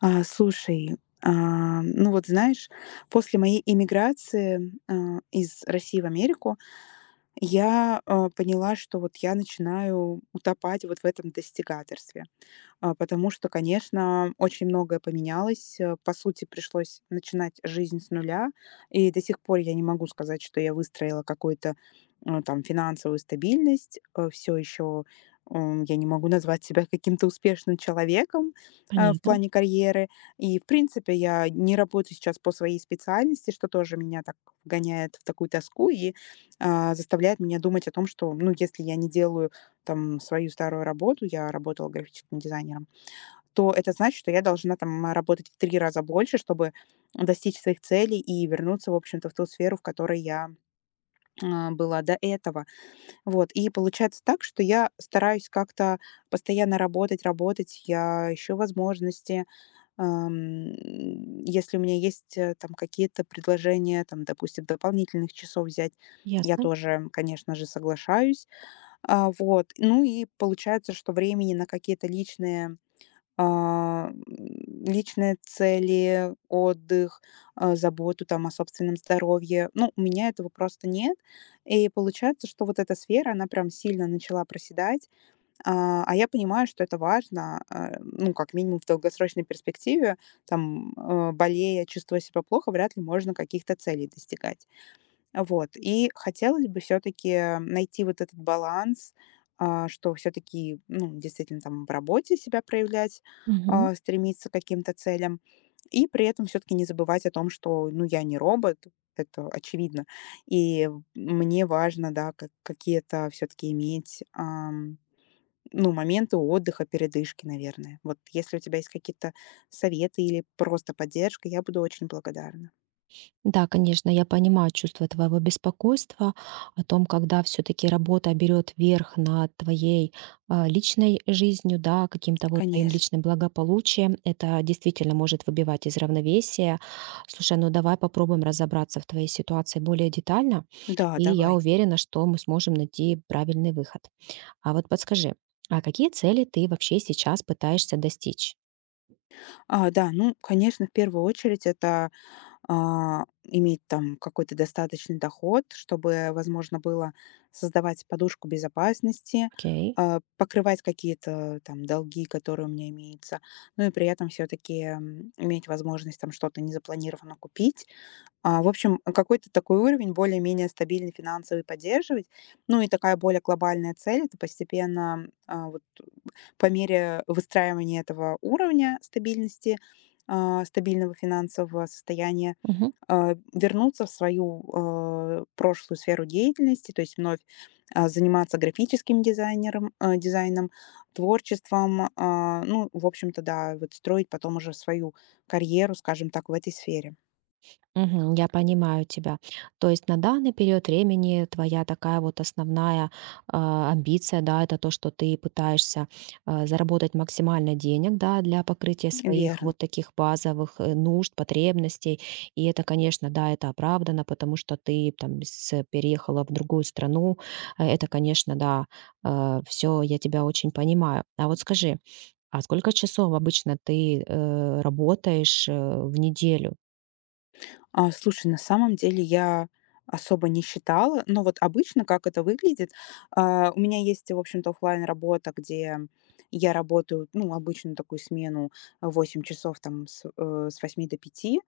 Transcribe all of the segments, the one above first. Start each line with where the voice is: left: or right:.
left: Слушай, ну вот знаешь, после моей эмиграции, из России в Америку я, поняла, что вот я начинаю утопать вот в этом достигаторстве. Потому что, конечно, очень многое поменялось. По сути, пришлось начинать жизнь с нуля. И до сих пор я не могу сказать, что я выстроила какую-то, там, финансовую стабильность. Все еще я не могу назвать себя каким-то успешным человеком, в
right: Понятно,
left: плане карьеры. И, в принципе, я не работаю сейчас по своей специальности, что тоже меня так вгоняет в такую тоску и заставляет меня думать о том, что, ну, если я не делаю там свою старую работу — я работала графическим дизайнером — то это значит, что я должна там работать в 3 раза больше, чтобы достичь своих целей и вернуться, в общем-то, в ту сферу, в которой я, была до этого. Вот, и получается так, что я стараюсь как-то постоянно работать, работать. Я ищу возможности. Ам, Если у меня есть, там какие-то предложения, там, допустим, дополнительных часов взять, я
right: ясно.
left: тоже, конечно же, соглашаюсь. Вот. Ну и получается, что времени на какие-то личные, а, м, личные цели, отдых, заботу там о собственном здоровье, ну, у меня этого просто нет. И получается, что вот эта сфера, она прям сильно начала проседать. А я понимаю, что это важно, ну, как минимум в долгосрочной перспективе, там, болея, чувствуя себя плохо, вряд ли можно каких-то целей достигать. Вот. И хотелось бы все таки найти вот этот баланс, что все таки, ну, действительно, там в работе себя проявлять,
right: Мгм.
left: стремиться к каким-то целям. И при этом все таки не забывать о том, что, ну, я не робот, это очевидно. И мне важно, да, как какие-то все таки иметь, ну, моменты отдыха, передышки, наверное. Вот если у тебя есть какие-то советы или просто поддержка, я буду очень благодарна.
right: Да, конечно, я понимаю чувство твоего беспокойства о том, когда все-таки работа берет верх над твоей личной жизнью, да, каким-то вот твоим
left: Конечно.
right: личным благополучием. Это действительно может выбивать из равновесия. Слушай, ну давай попробуем разобраться в твоей ситуации более детально,
left: Да,
right: и я
left: давай.
right: уверена, что мы сможем найти правильный выход. А вот подскажи, а какие цели ты вообще сейчас пытаешься достичь?
left: Да, ну, конечно, в первую очередь это иметь там какой-то достаточный доход, чтобы возможно было создавать подушку безопасности,
right: Окей.
left: покрывать какие-то там долги, которые у меня имеются, ну и при этом все-таки иметь возможность там что-то незапланированно купить. В общем, какой-то такой уровень более-менее стабильный финансовый поддерживать. Ну и такая более глобальная цель — это постепенно, вот по мере выстраивания этого уровня стабильности, стабильного финансового состояния, вернуться в свою, прошлую сферу деятельности, то есть вновь, заниматься графическим дизайнером, дизайном, творчеством. Ну, в общем-то, да, вот строить потом уже свою карьеру, скажем так, в этой сфере.
right: Мгм. Я понимаю тебя. То есть на данный период времени твоя такая вот основная амбиция, да, это то, что ты пытаешься заработать максимально денег, да, для покрытия своих
left: Верно.
right: вот таких базовых нужд, потребностей. И это, конечно, да, это оправдано, потому что ты там переехала в другую страну. Это, конечно, да, все, я тебя очень понимаю. А вот скажи, а сколько часов обычно ты работаешь в неделю?
left: Слушай, на самом деле я особо не считала, но вот обычно как это выглядит. У меня есть, в общем-то, оффлайн работа, где я работаю, ну, обычно такую смену 8 часов там с 8 до пяти,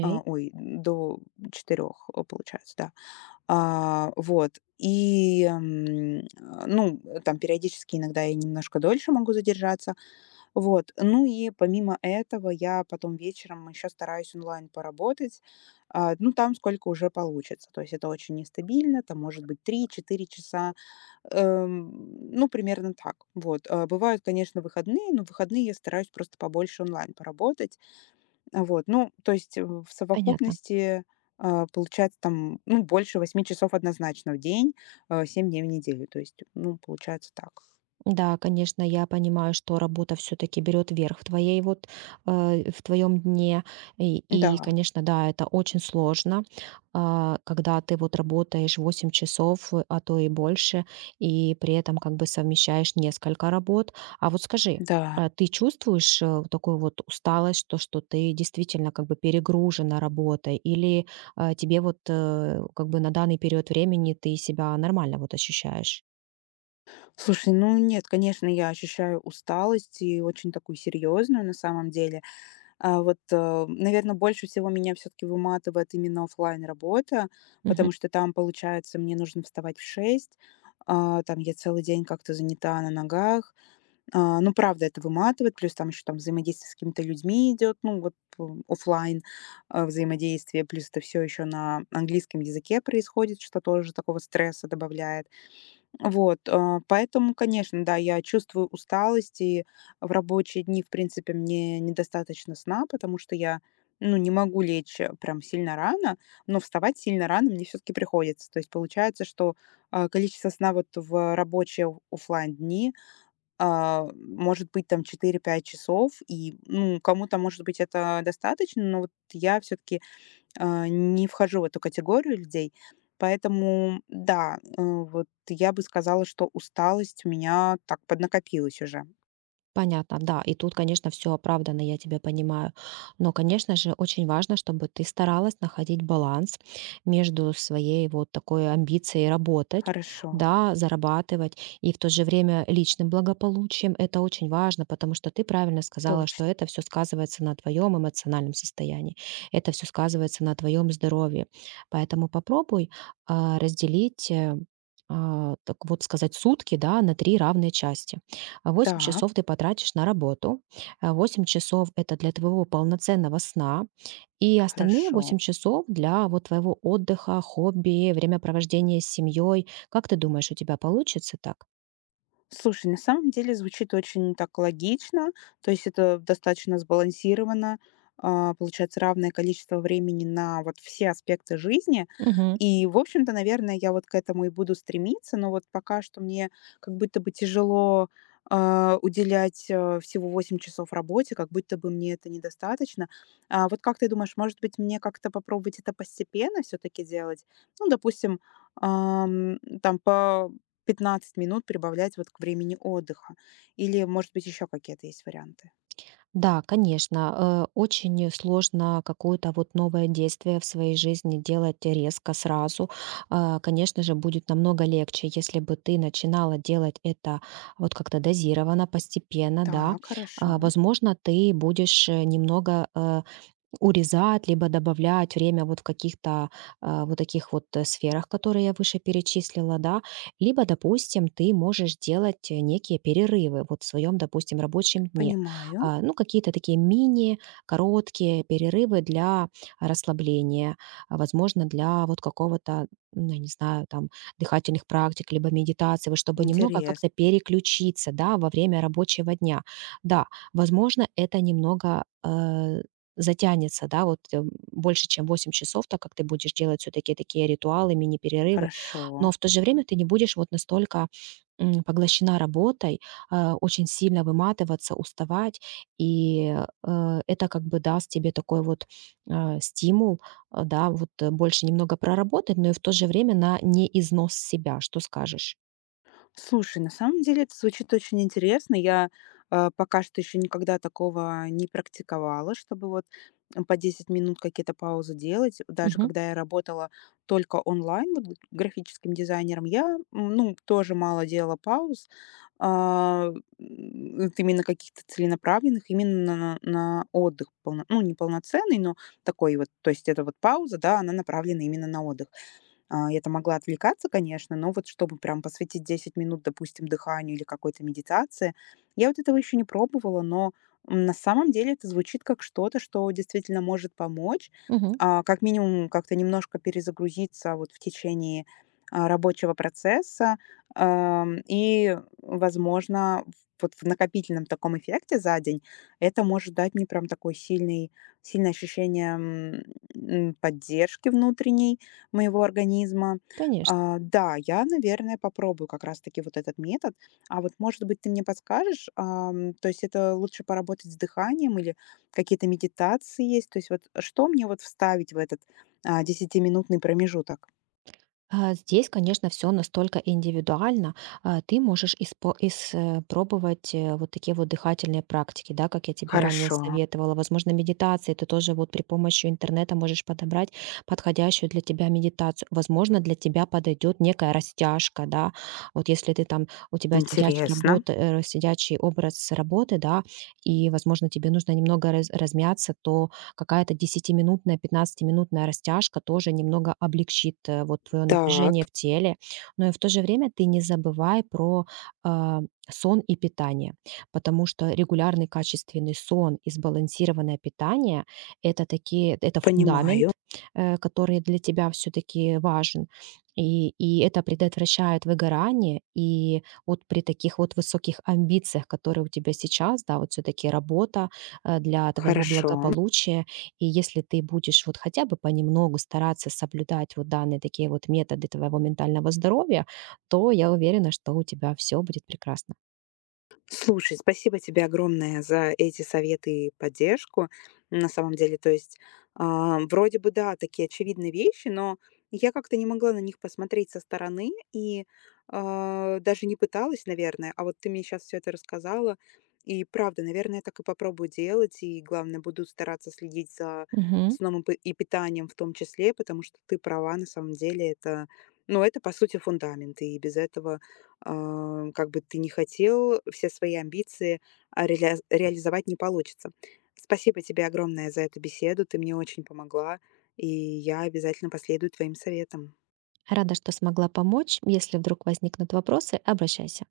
left: ой, до 4, получается, да. Вот. И, ну, там периодически иногда я немножко дольше могу задержаться, вот. Ну и помимо этого я потом вечером еще стараюсь онлайн поработать. Ну, там сколько уже получится. То есть это очень нестабильно, там может быть 3-4 часа, ну, примерно так. Вот. Бывают, конечно, выходные, но в выходные я стараюсь просто побольше онлайн поработать. Вот. Ну, то есть, в
right: Понятно.
left: совокупности получается там, ну, больше 8 часов однозначно в день, 7 дней в неделю. То есть, ну, получается так.
right: Да, конечно, я понимаю, что работа все-таки берет верх в твоей вот в твоем дне. И, и
left: Да,
right: конечно, да, это очень сложно, когда ты вот работаешь 8 часов, а то и больше, и при этом как бы совмещаешь несколько работ. А вот скажи,
left: да.
right: а ты чувствуешь вот такую вот усталость, то, что ты действительно как бы перегружена работой, или тебе вот как бы на данный период времени ты себя нормально вот ощущаешь?
left: Слушай, ну нет, конечно, я ощущаю усталость и очень такую серьезную на самом деле. А вот, наверное, больше всего меня все-таки выматывает именно оффлайн работа, потому что там, получается, мне нужно вставать в 6, там я целый день как-то занята на ногах. Ну, правда, это выматывает, плюс там еще там взаимодействие с какими-то людьми идет, ну, вот, оффлайн взаимодействие, плюс это все еще на английском языке происходит, что тоже такого стресса добавляет. Вот, поэтому, конечно, да, я чувствую усталость, и в рабочие дни, в принципе, мне недостаточно сна, потому что я, ну, не могу лечь, прям сильно рано, но вставать сильно рано мне все-таки приходится. То есть получается, что, количество сна вот в рабочие оффлайн дни, может быть там 4-5 часов, и, ну, кому-то, может быть, это достаточно, но вот я все-таки, не вхожу в эту категорию людей. Поэтому да, вот я бы сказала, что усталость у меня так поднакопилась уже.
right: Понятно, да. И тут, конечно, все оправдано, я тебя понимаю. Но, конечно же, очень важно, чтобы ты старалась находить баланс между своей вот такой амбицией работать,
left: Хорошо,
right: да, зарабатывать, и в то же время личным благополучием. Это очень важно, потому что ты правильно сказала,
left: точно.
right: что это все сказывается на твоем эмоциональном состоянии, это все сказывается на твоем здоровье. Поэтому попробуй, разделить, так вот сказать, сутки, да, на 3 равные части. А 8
left: Так,
right: часов ты потратишь на работу. А 8 часов - это для твоего полноценного сна. И остальные
left: хорошо.
right: 8 часов для вот твоего отдыха, хобби, времяпровождения с семьей. Как ты думаешь, у тебя получится так?
left: Слушай, на самом деле звучит очень так логично, то есть это достаточно сбалансировано, получается равное количество времени на вот все аспекты жизни.
right: Мгм.
left: И, в общем-то, наверное, я вот к этому и буду стремиться, но вот пока что мне как будто бы тяжело уделять всего 8 часов работе, как будто бы мне это недостаточно. А вот как ты думаешь, может быть, мне как-то попробовать это постепенно все-таки делать? Ну, допустим, там по 15 минут прибавлять вот к времени отдыха. Или, может быть, еще какие-то есть варианты?
right: Да, конечно, очень сложно какое-то вот новое действие в своей жизни делать резко сразу. Конечно же, будет намного легче, если бы ты начинала делать это вот как-то дозированно, постепенно, да.
left: Так, хорошо.
right: Возможно, ты будешь немного урезать, либо добавлять время вот в каких-то, вот таких вот, сферах, которые я выше перечислила, да. Либо, допустим, ты можешь делать, некие перерывы вот в своем, допустим, рабочем дне.
left: Понимаю.
right: Ну, какие-то такие мини, короткие перерывы для расслабления, возможно, для вот какого-то, ну, я не знаю, там, дыхательных практик, либо медитации, вот чтобы немного
left: Интерес.
right: как-то переключиться, да, во время рабочего дня. Да, возможно, это немного, затянется, да, вот, больше, чем 8 часов, так как ты будешь делать все таки такие ритуалы, мини-перерывы.
left: Хорошо.
right: Но в то же время ты не будешь вот настолько, поглощена работой, очень сильно выматываться, уставать. И это как бы даст тебе такой вот, стимул, да, вот, больше немного проработать, но и в то же время на не износ себя. Что скажешь?
left: Слушай, на самом деле это звучит очень интересно. Я, пока что еще никогда такого не практиковала, чтобы вот, по 10 минут какие-то паузы делать. Даже
right: Мгм,
left: когда я работала только онлайн, вот, графическим дизайнером, я, ну, тоже мало делала пауз. А, вот именно каких-то целенаправленных, именно на отдых, полно ну, не полноценный, но такой вот. То есть это вот пауза, да, она направлена именно на отдых. Я-то могла отвлекаться, конечно, но вот чтобы прям посвятить 10 минут, допустим, дыханию или какой-то медитации, я вот этого еще не пробовала, но, на самом деле это звучит как что-то, что действительно может помочь,
right: мгм.
left: как минимум как-то немножко перезагрузиться вот в течение рабочего процесса, и, возможно, вот в накопительном таком эффекте за день это может дать мне прям такой сильный, сильное ощущение поддержки внутренней, моего организма.
right: Конечно.
left: Да, я, наверное, попробую как раз-таки вот этот метод. А вот, может быть, ты мне подскажешь, то есть это лучше поработать с дыханием или какие-то медитации есть? То есть вот что мне вот вставить в этот десятиминутный промежуток?
right: Здесь, конечно, все настолько индивидуально. Ты можешь пробовать вот такие вот дыхательные практики, да, как я тебе ранее
left: Хорошо,
right: советовала. Возможно, медитации ты тоже вот при помощи интернета можешь подобрать подходящую для тебя медитацию. Возможно, для тебя подойдет некая растяжка, да. Вот если ты там, у тебя сидячий
left: интересно.
right: работа, сидячий образ работы, да, и, возможно, тебе нужно немного размяться, то какая-то десятиминутная, пятнадцатиминутная растяжка тоже немного облегчит, вот твоё
left: Так,
right: напряжение в теле. Но и в то же время ты не забывай про, а, сон и питание, потому что регулярный качественный сон и сбалансированное питание - это такие это
left: понимаю.
right: фундамент, который для тебя всё-таки важен. И это предотвращает выгорание. И вот при таких вот высоких амбициях, которые у тебя сейчас, да, вот всё-таки работа, для твоего
left: Хорошо.
right: благополучия, и если ты будешь вот хотя бы понемногу стараться соблюдать вот данные такие вот методы твоего ментального здоровья, то я уверена, что у тебя все будет прекрасно.
left: Слушай, спасибо тебе огромное за эти советы и поддержку. На самом деле, то есть, вроде бы, да, такие очевидные вещи, но я как-то не могла на них посмотреть со стороны и даже не пыталась, наверное. А вот ты мне сейчас все это рассказала. И правда, наверное, я так и попробую делать. И главное, буду стараться следить за
right: Мгм.
left: сном и и питанием в том числе, потому что ты права, на самом деле, это, ну, это, по сути, фундамент. И без этого, как бы ты не хотел, все свои амбиции, а, реаля реализовать не получится. Спасибо тебе огромное за эту беседу. Ты мне очень помогла, и я обязательно последую твоим советам.
right: Рада, что смогла помочь. Если вдруг возникнут вопросы, обращайся.